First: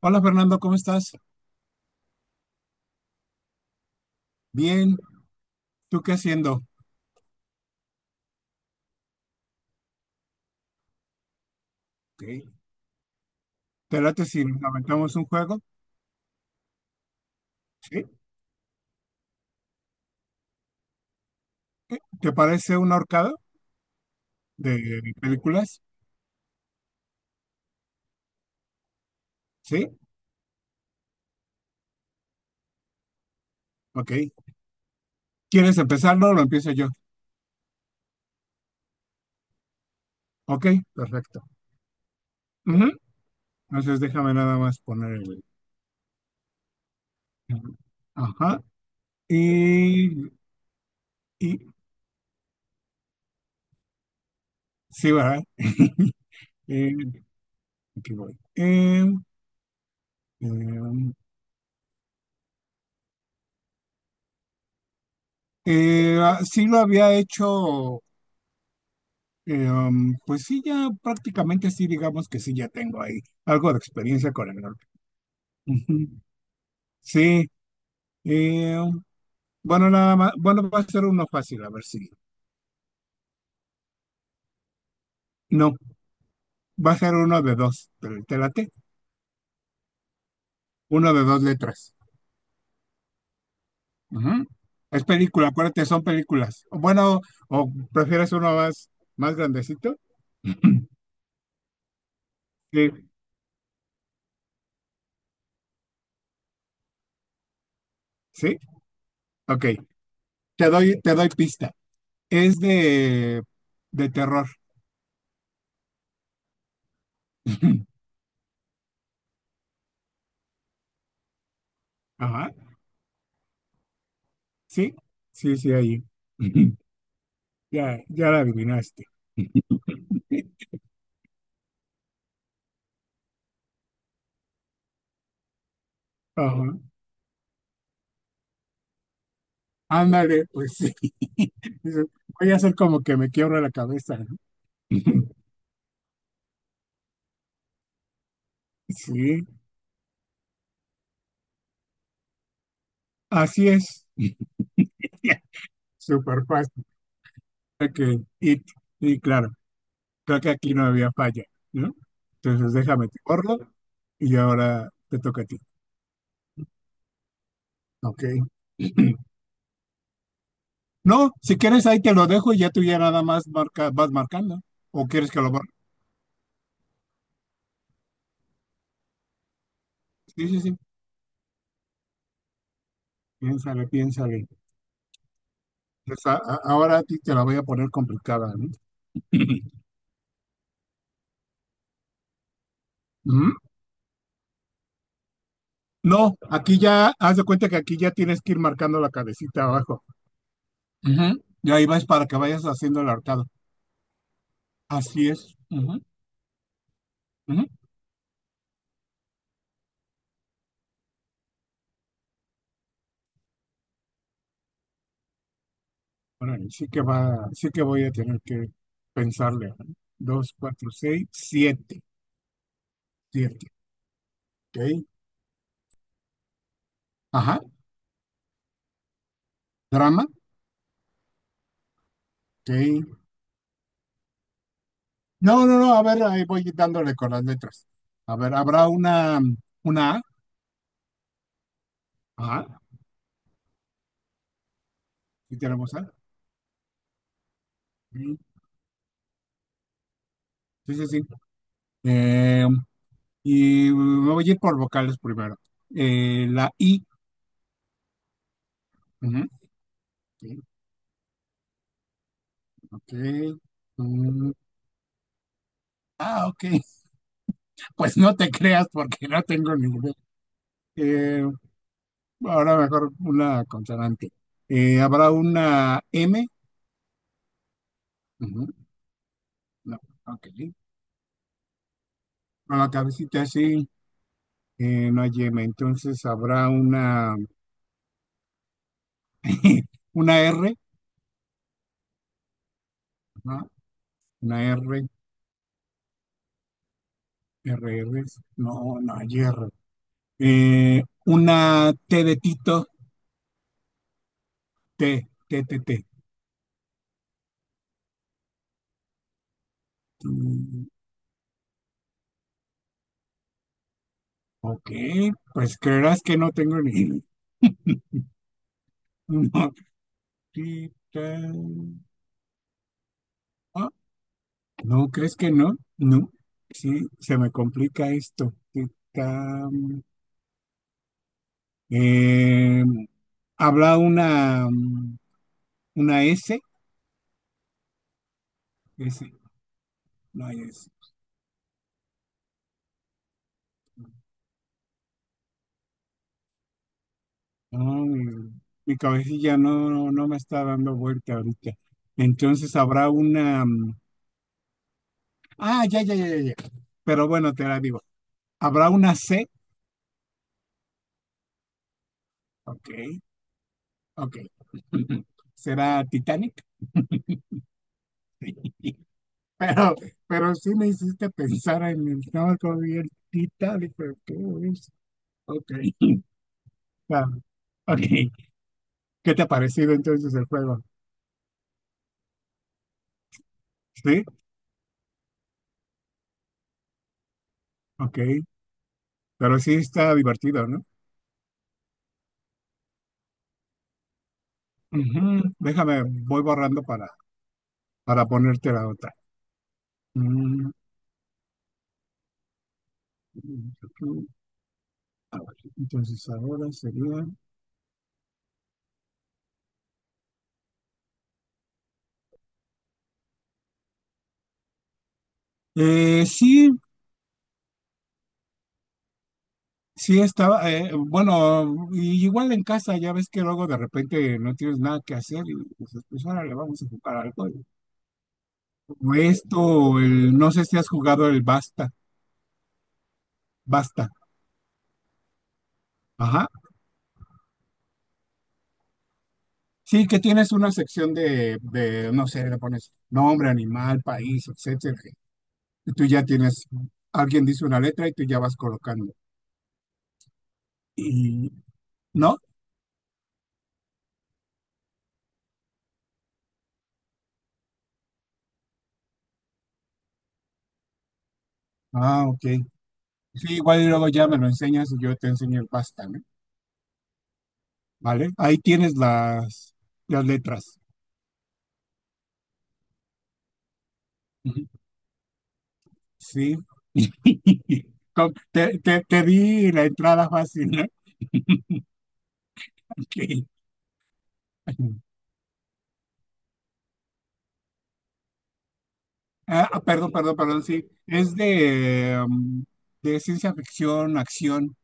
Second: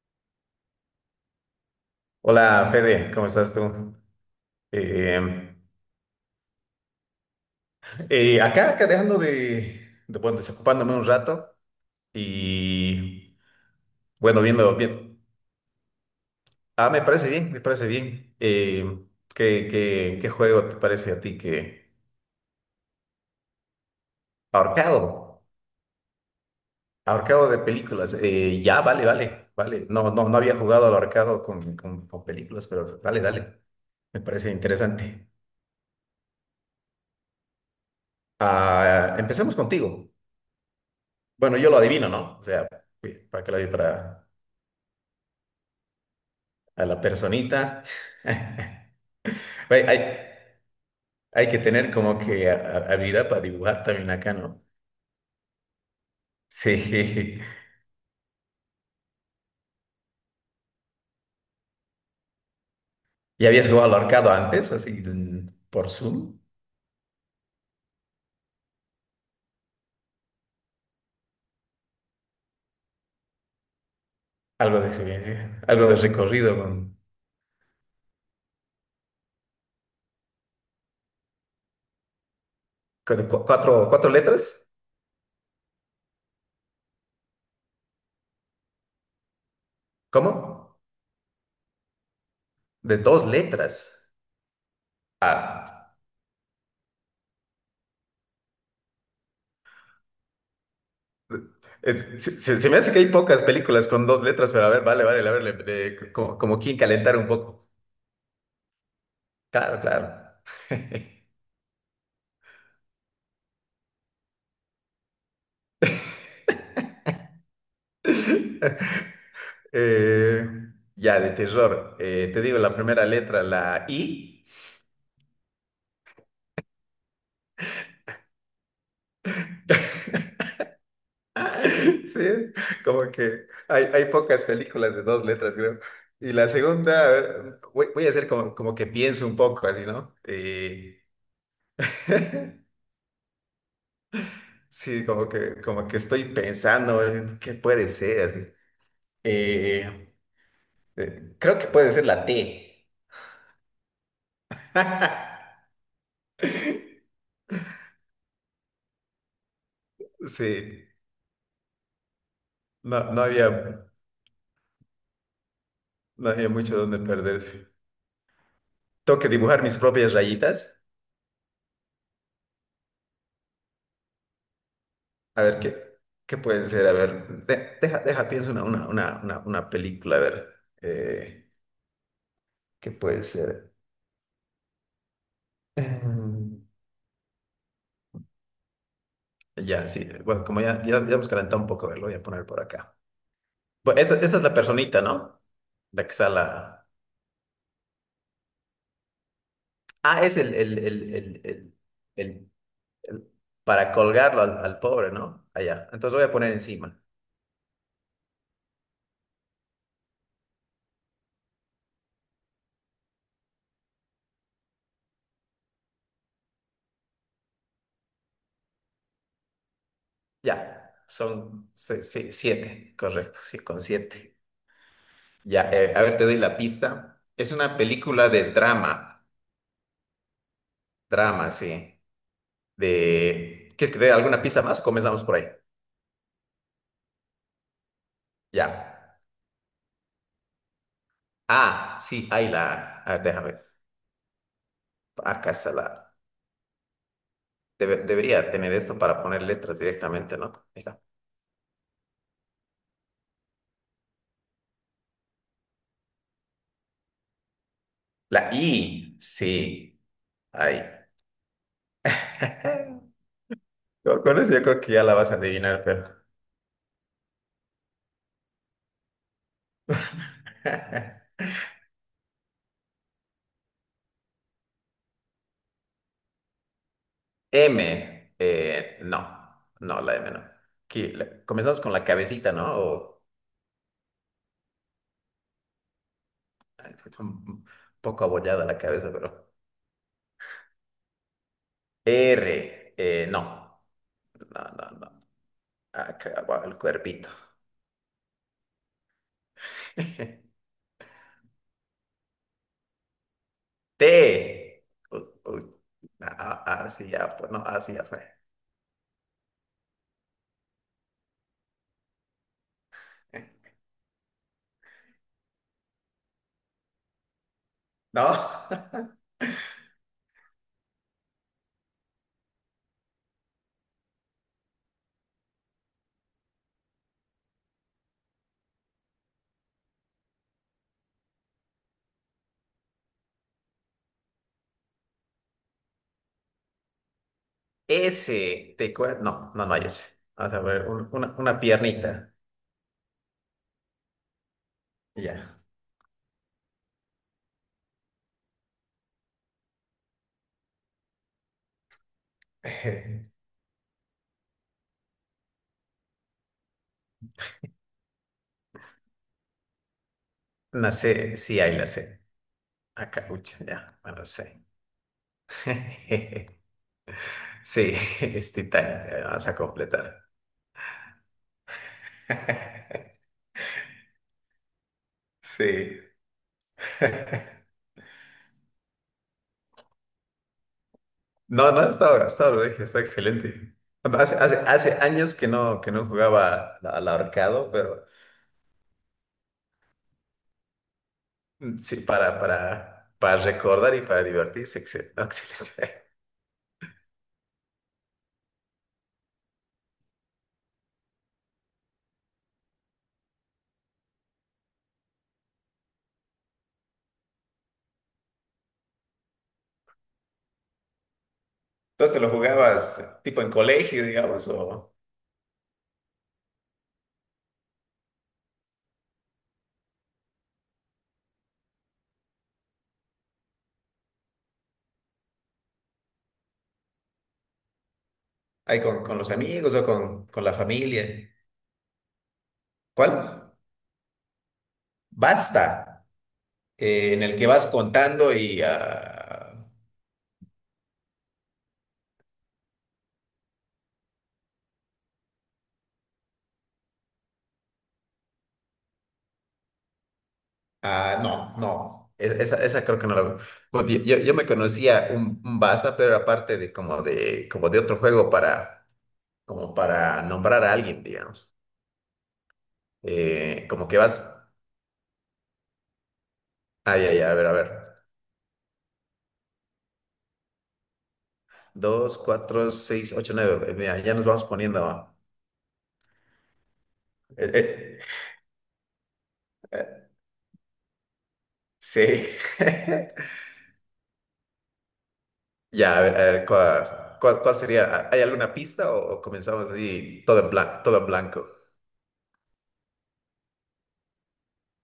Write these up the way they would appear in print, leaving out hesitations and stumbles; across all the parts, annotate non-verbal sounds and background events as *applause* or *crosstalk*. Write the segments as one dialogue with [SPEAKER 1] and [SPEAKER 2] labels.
[SPEAKER 1] Hola Fernando, ¿cómo estás?
[SPEAKER 2] Hola Fede, ¿cómo estás tú?
[SPEAKER 1] Bien,
[SPEAKER 2] Eh,
[SPEAKER 1] ¿tú qué haciendo?
[SPEAKER 2] acá, acá dejando bueno, desocupándome un rato
[SPEAKER 1] Ok.
[SPEAKER 2] y
[SPEAKER 1] ¿Te late
[SPEAKER 2] bueno,
[SPEAKER 1] si nos
[SPEAKER 2] viendo
[SPEAKER 1] aventamos
[SPEAKER 2] bien.
[SPEAKER 1] un juego?
[SPEAKER 2] Ah, me parece bien, me parece
[SPEAKER 1] ¿Sí?
[SPEAKER 2] bien. ¿Qué, qué juego te parece a ti que
[SPEAKER 1] ¿Qué? ¿Te parece un ahorcado de
[SPEAKER 2] ahorcado?
[SPEAKER 1] películas?
[SPEAKER 2] Ahorcado de películas. Ya, vale, vale, vale.
[SPEAKER 1] ¿Sí?
[SPEAKER 2] No, no, no había jugado al ahorcado con, con películas, pero dale, dale.
[SPEAKER 1] Ok.
[SPEAKER 2] Me parece interesante.
[SPEAKER 1] ¿Quieres empezarlo o lo empiezo yo?
[SPEAKER 2] Ah, empecemos contigo.
[SPEAKER 1] Ok, perfecto.
[SPEAKER 2] Bueno, yo lo adivino, ¿no? O sea,
[SPEAKER 1] Ujú.
[SPEAKER 2] para que lo diga
[SPEAKER 1] Entonces
[SPEAKER 2] para
[SPEAKER 1] déjame nada más poner el...
[SPEAKER 2] a la personita.
[SPEAKER 1] Ajá.
[SPEAKER 2] *laughs* Hay, hay,
[SPEAKER 1] Y...
[SPEAKER 2] hay que
[SPEAKER 1] y-
[SPEAKER 2] tener como que habilidad para dibujar también acá, ¿no?
[SPEAKER 1] sí, ¿verdad? *laughs* Eh,
[SPEAKER 2] Sí.
[SPEAKER 1] aquí voy. Eh,
[SPEAKER 2] *laughs* ¿Ya habías jugado al arcado antes, así por
[SPEAKER 1] eh,
[SPEAKER 2] Zoom?
[SPEAKER 1] ah, sí lo había hecho. Pues sí, ya prácticamente sí, digamos que sí, ya tengo ahí algo de experiencia con el
[SPEAKER 2] Algo
[SPEAKER 1] norte.
[SPEAKER 2] de experiencia, algo de
[SPEAKER 1] Ujú.
[SPEAKER 2] recorrido
[SPEAKER 1] Sí, eh, um, bueno, nada más, bueno, va a ser uno fácil, a ver si.
[SPEAKER 2] con cuatro, cuatro letras.
[SPEAKER 1] No, va a ser uno de dos, pero te late,
[SPEAKER 2] ¿Cómo?
[SPEAKER 1] uno de dos letras.
[SPEAKER 2] De dos letras.
[SPEAKER 1] Ujú. Es película, acuérdate,
[SPEAKER 2] Ah,
[SPEAKER 1] son películas. O bueno, o prefieres uno más, más grandecito. *clears throat*
[SPEAKER 2] se, se me
[SPEAKER 1] Sí,
[SPEAKER 2] hace que hay pocas películas con dos letras, pero a ver, vale, vale, a ver, como, como quien calentar un poco.
[SPEAKER 1] sí, ok.
[SPEAKER 2] Claro, claro.
[SPEAKER 1] Te doy,
[SPEAKER 2] *laughs*
[SPEAKER 1] te doy pista. Es de terror. *laughs*
[SPEAKER 2] Eh, ya, de terror. Te
[SPEAKER 1] Ajá,
[SPEAKER 2] digo la primera letra, la I.
[SPEAKER 1] sí, sí, sí, ahí. *laughs* Ya, ya la adivinaste.
[SPEAKER 2] *laughs* Sí, como que hay pocas películas de dos letras, creo. Y la
[SPEAKER 1] Ajá.
[SPEAKER 2] segunda, a ver, voy, voy a hacer como, como que pienso un poco, así, ¿no?
[SPEAKER 1] Ándale, pues sí. *laughs* Dices, voy a
[SPEAKER 2] *laughs*
[SPEAKER 1] hacer como que me quiebro la cabeza, ¿no?
[SPEAKER 2] Sí,
[SPEAKER 1] *laughs*
[SPEAKER 2] como que estoy pensando en qué puede ser, así.
[SPEAKER 1] Sí,
[SPEAKER 2] Eh, creo que puede ser la T.
[SPEAKER 1] así es. *laughs*
[SPEAKER 2] *laughs*
[SPEAKER 1] Súper fácil. Ok, y, y claro, creo que aquí no
[SPEAKER 2] Sí,
[SPEAKER 1] había falla, ¿no? Entonces déjame
[SPEAKER 2] no,
[SPEAKER 1] te
[SPEAKER 2] no
[SPEAKER 1] borro
[SPEAKER 2] había,
[SPEAKER 1] y ahora te toca a ti.
[SPEAKER 2] no había mucho donde perderse.
[SPEAKER 1] Ok. *clears throat*
[SPEAKER 2] Tengo que dibujar mis propias rayitas.
[SPEAKER 1] No, si quieres ahí te lo dejo y ya tú ya nada más marca, vas marcando. ¿O quieres que
[SPEAKER 2] A
[SPEAKER 1] lo
[SPEAKER 2] ver,
[SPEAKER 1] borre?
[SPEAKER 2] ¿qué, qué puede ser? A ver, deja, deja, pienso una película, a
[SPEAKER 1] Sí,
[SPEAKER 2] ver,
[SPEAKER 1] sí, sí.
[SPEAKER 2] eh, ¿qué puede ser?
[SPEAKER 1] Piénsale, piénsale. Pues,
[SPEAKER 2] Em,
[SPEAKER 1] ahora a ti te la voy a poner complicada, ¿no? *laughs*
[SPEAKER 2] ya, sí, bueno, como ya, ya, ya hemos calentado un poco, a ver, lo voy a poner por acá.
[SPEAKER 1] Ujú.
[SPEAKER 2] Bueno, esta es la personita, ¿no? La que está
[SPEAKER 1] No, aquí
[SPEAKER 2] la...
[SPEAKER 1] ya, haz de cuenta que aquí ya tienes que ir marcando la cabecita abajo.
[SPEAKER 2] Ah, es
[SPEAKER 1] Ujú. Y
[SPEAKER 2] el,
[SPEAKER 1] ahí vas para que
[SPEAKER 2] el-
[SPEAKER 1] vayas haciendo el
[SPEAKER 2] el-
[SPEAKER 1] arcado.
[SPEAKER 2] para colgarlo al, al pobre,
[SPEAKER 1] Así
[SPEAKER 2] ¿no?
[SPEAKER 1] es.
[SPEAKER 2] Allá.
[SPEAKER 1] Ujú,
[SPEAKER 2] Entonces voy a poner encima.
[SPEAKER 1] ujú. Órale, sí que va, sí que voy a tener que pensarle, ¿no? Dos, cuatro,
[SPEAKER 2] Ya,
[SPEAKER 1] seis,
[SPEAKER 2] son
[SPEAKER 1] siete.
[SPEAKER 2] siete, correcto, sí,
[SPEAKER 1] Siete.
[SPEAKER 2] con siete.
[SPEAKER 1] Ok.
[SPEAKER 2] Ya, a ver, te doy la pista. Es
[SPEAKER 1] Ajá.
[SPEAKER 2] una película de drama,
[SPEAKER 1] Drama.
[SPEAKER 2] drama, sí.
[SPEAKER 1] Ok.
[SPEAKER 2] De... ¿Quieres que te dé alguna pista más? O comenzamos por ahí.
[SPEAKER 1] No, no, no. A ver, ahí voy dándole con las letras. A ver, habrá
[SPEAKER 2] Ya.
[SPEAKER 1] una A.
[SPEAKER 2] Ah, sí, ahí
[SPEAKER 1] Ajá.
[SPEAKER 2] la... A ver, déjame. Acá
[SPEAKER 1] Sí
[SPEAKER 2] está la...
[SPEAKER 1] tenemos A. Mm.
[SPEAKER 2] debería tener esto para poner letras directamente, ¿no? Ahí
[SPEAKER 1] Sí,
[SPEAKER 2] está.
[SPEAKER 1] sí, sí. Eh, Y me voy a ir por vocales primero. La I.
[SPEAKER 2] La I,
[SPEAKER 1] Ujú.
[SPEAKER 2] sí.
[SPEAKER 1] Ok.
[SPEAKER 2] Ahí.
[SPEAKER 1] Ok.
[SPEAKER 2] *laughs* Con
[SPEAKER 1] Mm.
[SPEAKER 2] eso yo creo que ya la vas a adivinar, pero...
[SPEAKER 1] Ah, ok. *laughs* Pues no te creas porque no tengo ni idea.
[SPEAKER 2] *laughs*
[SPEAKER 1] Eh, ahora mejor una consonante. ¿Habrá una M?
[SPEAKER 2] M,
[SPEAKER 1] Ujú.
[SPEAKER 2] no.
[SPEAKER 1] No.
[SPEAKER 2] No, la M no.
[SPEAKER 1] Ok.
[SPEAKER 2] Aquí, la- comenzamos con la cabecita, ¿no?
[SPEAKER 1] Con la
[SPEAKER 2] O-
[SPEAKER 1] cabecita así, no hay M. Entonces habrá
[SPEAKER 2] está
[SPEAKER 1] una,
[SPEAKER 2] un poco abollada la cabeza, pero.
[SPEAKER 1] *laughs* una R.
[SPEAKER 2] R,
[SPEAKER 1] Ajá.
[SPEAKER 2] no. No,
[SPEAKER 1] Una
[SPEAKER 2] no,
[SPEAKER 1] R.
[SPEAKER 2] no. Acá va el cuerpito.
[SPEAKER 1] R, R. No, no hay R.
[SPEAKER 2] *laughs*
[SPEAKER 1] Una T de Tito.
[SPEAKER 2] T.
[SPEAKER 1] T,
[SPEAKER 2] U-
[SPEAKER 1] T, T,
[SPEAKER 2] u-
[SPEAKER 1] T.
[SPEAKER 2] ah, ah, sí, ya fue. No, así ya fue. *laughs*
[SPEAKER 1] Mm. Ok, pues creerás que no tengo ni...
[SPEAKER 2] No. *laughs*
[SPEAKER 1] No, sí, ah, ¿no crees que no? No, sí, se me complica esto. Sí, tam, eh, ¿habrá una S?
[SPEAKER 2] S. Te cue-
[SPEAKER 1] S,
[SPEAKER 2] no, no, no hay S.
[SPEAKER 1] no
[SPEAKER 2] Vamos
[SPEAKER 1] hay
[SPEAKER 2] a ver,
[SPEAKER 1] S.
[SPEAKER 2] una piernita. Ya.
[SPEAKER 1] No, mi cabecilla no, no, no me está dando vuelta ahorita. Entonces habrá
[SPEAKER 2] *laughs*
[SPEAKER 1] una. Ah, ya, ya, ya, ya, ya. Pero bueno, te la digo. ¿Habrá una C?
[SPEAKER 2] Una C. Sí hay la C.
[SPEAKER 1] Ok.
[SPEAKER 2] Acá, ucha, ya. Bueno,
[SPEAKER 1] Ok.
[SPEAKER 2] C.
[SPEAKER 1] *laughs* ¿Será
[SPEAKER 2] *laughs*
[SPEAKER 1] Titanic?
[SPEAKER 2] Sí, *laughs* es
[SPEAKER 1] *laughs*
[SPEAKER 2] titánica. Vamos a
[SPEAKER 1] Pero,
[SPEAKER 2] completar.
[SPEAKER 1] pero sí me hiciste pensar en el no, como vi el
[SPEAKER 2] *laughs*
[SPEAKER 1] Titanic, pero ¿qué es? Ok.
[SPEAKER 2] Sí.
[SPEAKER 1] *laughs* Ah,
[SPEAKER 2] *laughs*
[SPEAKER 1] ok. ¿Qué te ha parecido entonces el juego?
[SPEAKER 2] No, no, estaba gastado, dije, está excelente. Bueno,
[SPEAKER 1] Sí,
[SPEAKER 2] hace, hace, hace años que no jugaba al al ahorcado, pero
[SPEAKER 1] ok. Pero sí está divertido, ¿no?
[SPEAKER 2] sí, para recordar y para divertirse, no,
[SPEAKER 1] Ujú. Déjame,
[SPEAKER 2] excelente.
[SPEAKER 1] voy borrando para, ponerte la otra. Mm, a ver, entonces ahora sería.
[SPEAKER 2] *laughs* Entonces, ¿te lo jugabas tipo en colegio, digamos, o
[SPEAKER 1] Sí, sí, estaba, bueno, y igual en casa, ya ves que luego de repente no tienes nada que hacer y dices, pues ahora le vamos a jugar algo.
[SPEAKER 2] ahí
[SPEAKER 1] O
[SPEAKER 2] con los
[SPEAKER 1] esto,
[SPEAKER 2] amigos o
[SPEAKER 1] o el,
[SPEAKER 2] con
[SPEAKER 1] no
[SPEAKER 2] la
[SPEAKER 1] sé si has
[SPEAKER 2] familia?
[SPEAKER 1] jugado el Basta,
[SPEAKER 2] ¿Cuál?
[SPEAKER 1] Basta,
[SPEAKER 2] Basta,
[SPEAKER 1] ajá.
[SPEAKER 2] en el que vas contando y ah,
[SPEAKER 1] Sí, que tienes una sección de, no sé, le pones nombre, animal, país, etcétera. Y tú ya tienes, alguien dice una letra y tú ya vas colocando.
[SPEAKER 2] ah, no,
[SPEAKER 1] Y,
[SPEAKER 2] no,
[SPEAKER 1] ¿no?
[SPEAKER 2] esa, esa creo que no la veo. Bueno, yo, yo me conocía un Baza, pero aparte de como de, como de otro juego para, como para nombrar a alguien, digamos.
[SPEAKER 1] Ah, ok. Sí, igual y
[SPEAKER 2] Como que
[SPEAKER 1] luego
[SPEAKER 2] vas,
[SPEAKER 1] ya me lo enseñas y yo te enseño el Basta, ¿no?
[SPEAKER 2] ay, ay, a ver, a ver.
[SPEAKER 1] ¿Vale? Ahí tienes las letras.
[SPEAKER 2] Dos, cuatro, seis, ocho, nueve. Mira, ya nos vamos poniendo.
[SPEAKER 1] Sí.
[SPEAKER 2] eh,
[SPEAKER 1] *laughs* Te di
[SPEAKER 2] eh,
[SPEAKER 1] la
[SPEAKER 2] eh,
[SPEAKER 1] entrada fácil, ¿no? *laughs*
[SPEAKER 2] sí. *laughs*
[SPEAKER 1] Ok.
[SPEAKER 2] Ya, a ver, ¿cuál, cuál, cuál sería? ¿Hay alguna pista o
[SPEAKER 1] Ah,
[SPEAKER 2] comenzamos
[SPEAKER 1] ah, perdón,
[SPEAKER 2] así
[SPEAKER 1] perdón,
[SPEAKER 2] todo en
[SPEAKER 1] perdón,
[SPEAKER 2] blanco,
[SPEAKER 1] sí.
[SPEAKER 2] todo en
[SPEAKER 1] Es
[SPEAKER 2] blanco?
[SPEAKER 1] de ciencia ficción, acción.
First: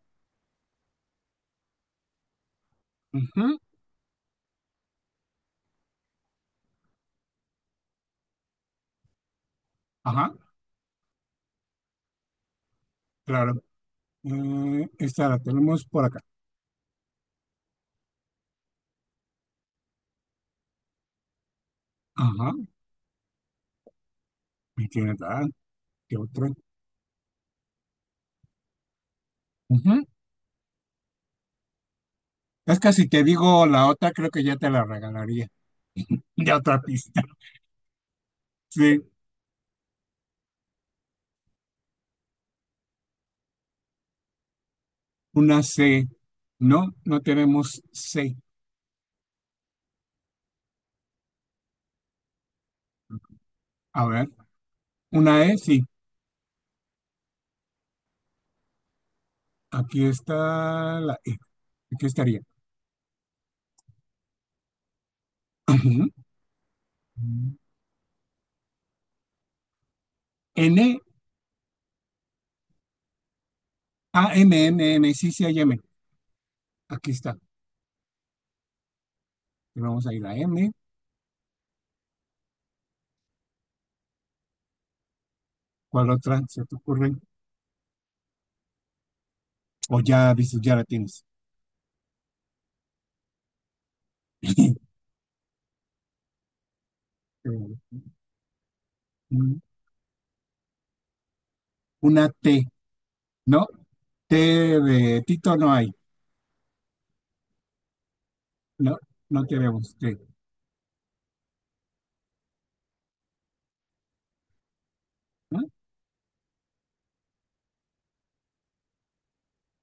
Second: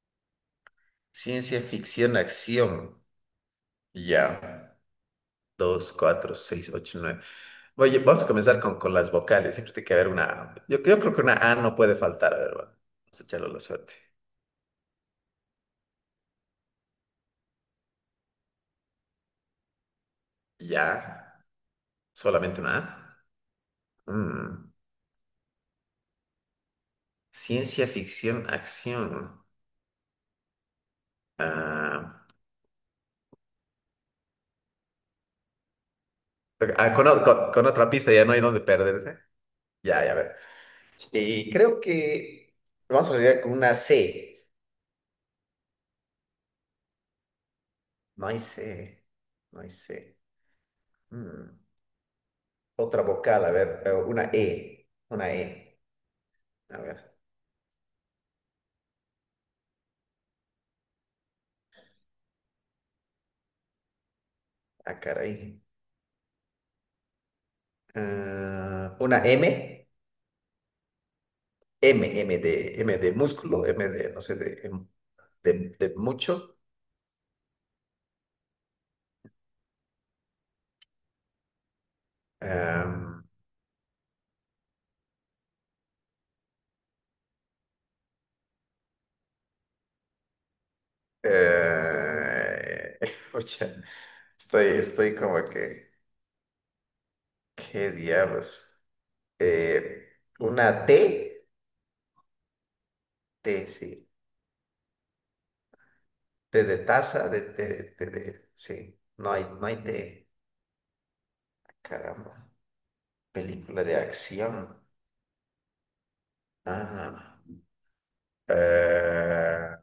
[SPEAKER 2] Ciencia ficción, acción.
[SPEAKER 1] Ujú.
[SPEAKER 2] Ya. Dos, cuatro, seis, ocho, nueve. Oye, vamos a comenzar con las vocales. Siempre tiene que haber
[SPEAKER 1] Ajá,
[SPEAKER 2] una. Yo creo que una A no puede faltar. A ver, va, vamos a echarlo a la
[SPEAKER 1] claro.
[SPEAKER 2] suerte.
[SPEAKER 1] Esta la tenemos por acá.
[SPEAKER 2] Ya,
[SPEAKER 1] Ajá,
[SPEAKER 2] solamente una A. Mm.
[SPEAKER 1] me tiene tal. ¿Qué otra?
[SPEAKER 2] Ciencia ficción, acción.
[SPEAKER 1] Ujú.
[SPEAKER 2] Ah,
[SPEAKER 1] Es que si te digo la otra, creo que ya te la regalaría. De
[SPEAKER 2] ok,
[SPEAKER 1] otra
[SPEAKER 2] ah, con,
[SPEAKER 1] pista. *laughs*
[SPEAKER 2] con otra pista ya no hay dónde
[SPEAKER 1] Sí,
[SPEAKER 2] perderse. Ya, ya, a ver. Y creo que vamos a llegar con una C.
[SPEAKER 1] una C. No, no tenemos
[SPEAKER 2] No
[SPEAKER 1] C.
[SPEAKER 2] hay C. No hay C. Mm. Otra vocal, a ver,
[SPEAKER 1] A
[SPEAKER 2] una
[SPEAKER 1] ver,
[SPEAKER 2] E. Una
[SPEAKER 1] una E,
[SPEAKER 2] E.
[SPEAKER 1] sí.
[SPEAKER 2] A ver.
[SPEAKER 1] Aquí está la E. Aquí estaría.
[SPEAKER 2] Ah, caray.
[SPEAKER 1] Ujú.
[SPEAKER 2] Ah, una M,
[SPEAKER 1] N,
[SPEAKER 2] M, M de músculo, M de, no
[SPEAKER 1] A,
[SPEAKER 2] sé,
[SPEAKER 1] M,
[SPEAKER 2] de,
[SPEAKER 1] M, M. Sí, sí
[SPEAKER 2] de,
[SPEAKER 1] hay M.
[SPEAKER 2] de mucho.
[SPEAKER 1] Aquí está. Vamos a ir a M.
[SPEAKER 2] Am,
[SPEAKER 1] ¿Cuál otra se te ocurre? O ya dices, ya la tienes.
[SPEAKER 2] eh, *laughs* oye, estoy,
[SPEAKER 1] *laughs*
[SPEAKER 2] estoy como que, ¿qué diablos? Eh, una T,
[SPEAKER 1] Una T,
[SPEAKER 2] T,
[SPEAKER 1] ¿no?
[SPEAKER 2] sí,
[SPEAKER 1] T de Tito no hay.
[SPEAKER 2] T de taza, de- sí,
[SPEAKER 1] No,
[SPEAKER 2] no hay,
[SPEAKER 1] no
[SPEAKER 2] no hay
[SPEAKER 1] tenemos T.
[SPEAKER 2] T, caramba, película de acción.
[SPEAKER 1] ¿No?
[SPEAKER 2] Ah, eh,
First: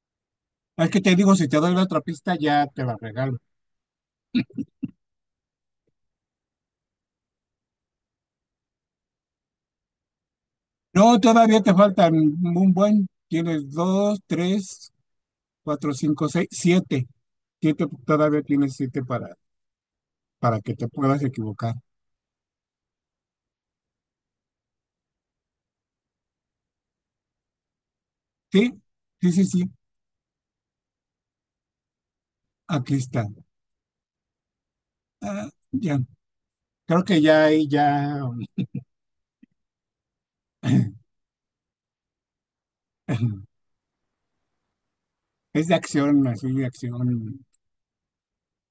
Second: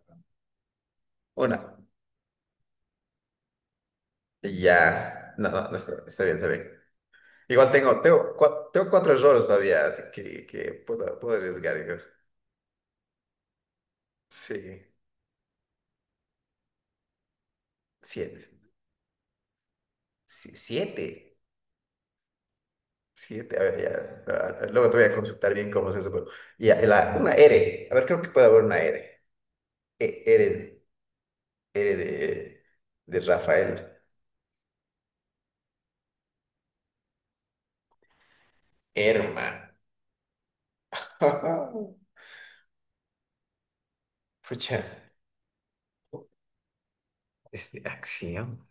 [SPEAKER 1] Es que te digo, si te doy
[SPEAKER 2] una,
[SPEAKER 1] la otra pista, ya te la regalo.
[SPEAKER 2] ya, no, no, no, está, está bien, está bien. Igual tengo, tengo, tengo cuatro errores todavía, así que
[SPEAKER 1] No,
[SPEAKER 2] puedo, puedo
[SPEAKER 1] todavía te
[SPEAKER 2] arriesgar yo.
[SPEAKER 1] faltan un buen. Tienes dos,
[SPEAKER 2] Sí,
[SPEAKER 1] tres, cuatro, cinco, seis, siete. Siete, todavía
[SPEAKER 2] siete.
[SPEAKER 1] tienes siete para
[SPEAKER 2] Sí,
[SPEAKER 1] para que te puedas
[SPEAKER 2] siete.
[SPEAKER 1] equivocar.
[SPEAKER 2] Siete, a ver, ya. Luego te voy a consultar bien cómo es eso, pero. Ya, la- una R. A ver, creo que puede haber
[SPEAKER 1] Sí,
[SPEAKER 2] una R.
[SPEAKER 1] sí, sí, sí,
[SPEAKER 2] R, R
[SPEAKER 1] aquí
[SPEAKER 2] de
[SPEAKER 1] está.
[SPEAKER 2] Rafael.
[SPEAKER 1] Ah, ya, creo que ya ahí ya
[SPEAKER 2] Herma.
[SPEAKER 1] *clears throat*
[SPEAKER 2] *laughs*
[SPEAKER 1] *laughs*
[SPEAKER 2] Pucha.
[SPEAKER 1] es de acción, así de acción.
[SPEAKER 2] Este, acción.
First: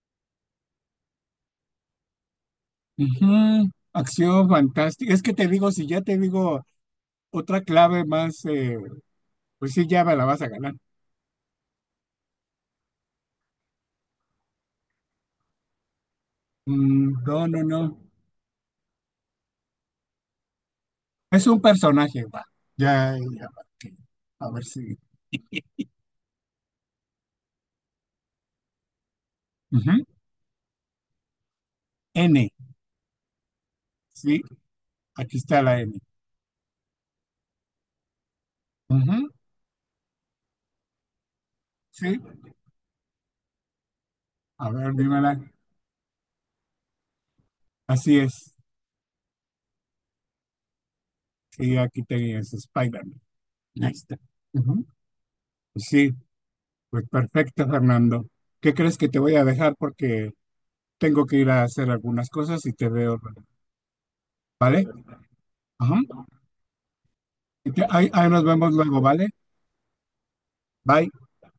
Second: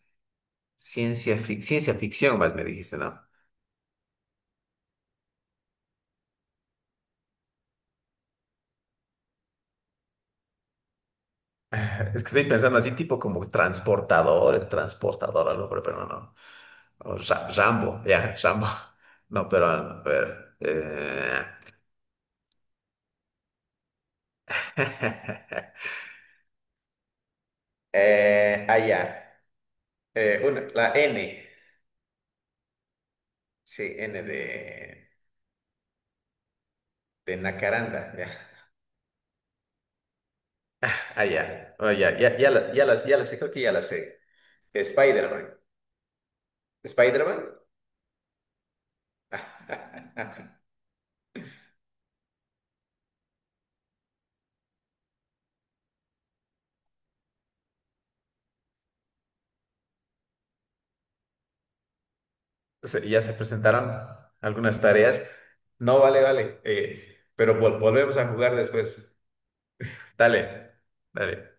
[SPEAKER 2] Ciencia, ciencia ficción, más me dijiste, ¿no?
[SPEAKER 1] Ujú. Acción fantástica. Es que te digo, si ya te digo otra clave más, pues sí, ya me la vas a ganar.
[SPEAKER 2] *laughs* Es que estoy pensando así, tipo como transportador, el transportador, algo, pero no, no. O
[SPEAKER 1] Mm, no, no, no.
[SPEAKER 2] Rambo, ya, Rambo. *laughs* No, pero a ver.
[SPEAKER 1] Es un personaje, va. Ya, ya, va, ok. A ver si.
[SPEAKER 2] *laughs* Eh, ah,
[SPEAKER 1] Ujú.
[SPEAKER 2] La N.
[SPEAKER 1] N,
[SPEAKER 2] Sí, N
[SPEAKER 1] sí, aquí está la N.
[SPEAKER 2] de Nacaranda. Ya.
[SPEAKER 1] Ujú.
[SPEAKER 2] *laughs* Allá ya. Oh, ya,
[SPEAKER 1] Sí,
[SPEAKER 2] ya, ya, la, ya, la, ya la sé, creo que ya la sé.
[SPEAKER 1] a ver, dímela.
[SPEAKER 2] Spider-Man. ¿Spider-Man?
[SPEAKER 1] Así es.
[SPEAKER 2] *laughs*
[SPEAKER 1] Y aquí tenías Spider-Man. Ahí está. Ujú. Sí, pues perfecto, Fernando. ¿Qué crees que te voy a dejar? Porque tengo que ir a hacer algunas cosas y te veo,
[SPEAKER 2] Ya se presentaron algunas
[SPEAKER 1] ¿vale?
[SPEAKER 2] tareas.
[SPEAKER 1] Ajá.
[SPEAKER 2] No, vale, vale. Pero
[SPEAKER 1] Y te- ahí
[SPEAKER 2] volvemos a
[SPEAKER 1] ahí nos
[SPEAKER 2] jugar
[SPEAKER 1] vemos luego,
[SPEAKER 2] después.
[SPEAKER 1] ¿vale?
[SPEAKER 2] Dale,
[SPEAKER 1] Bye.
[SPEAKER 2] dale.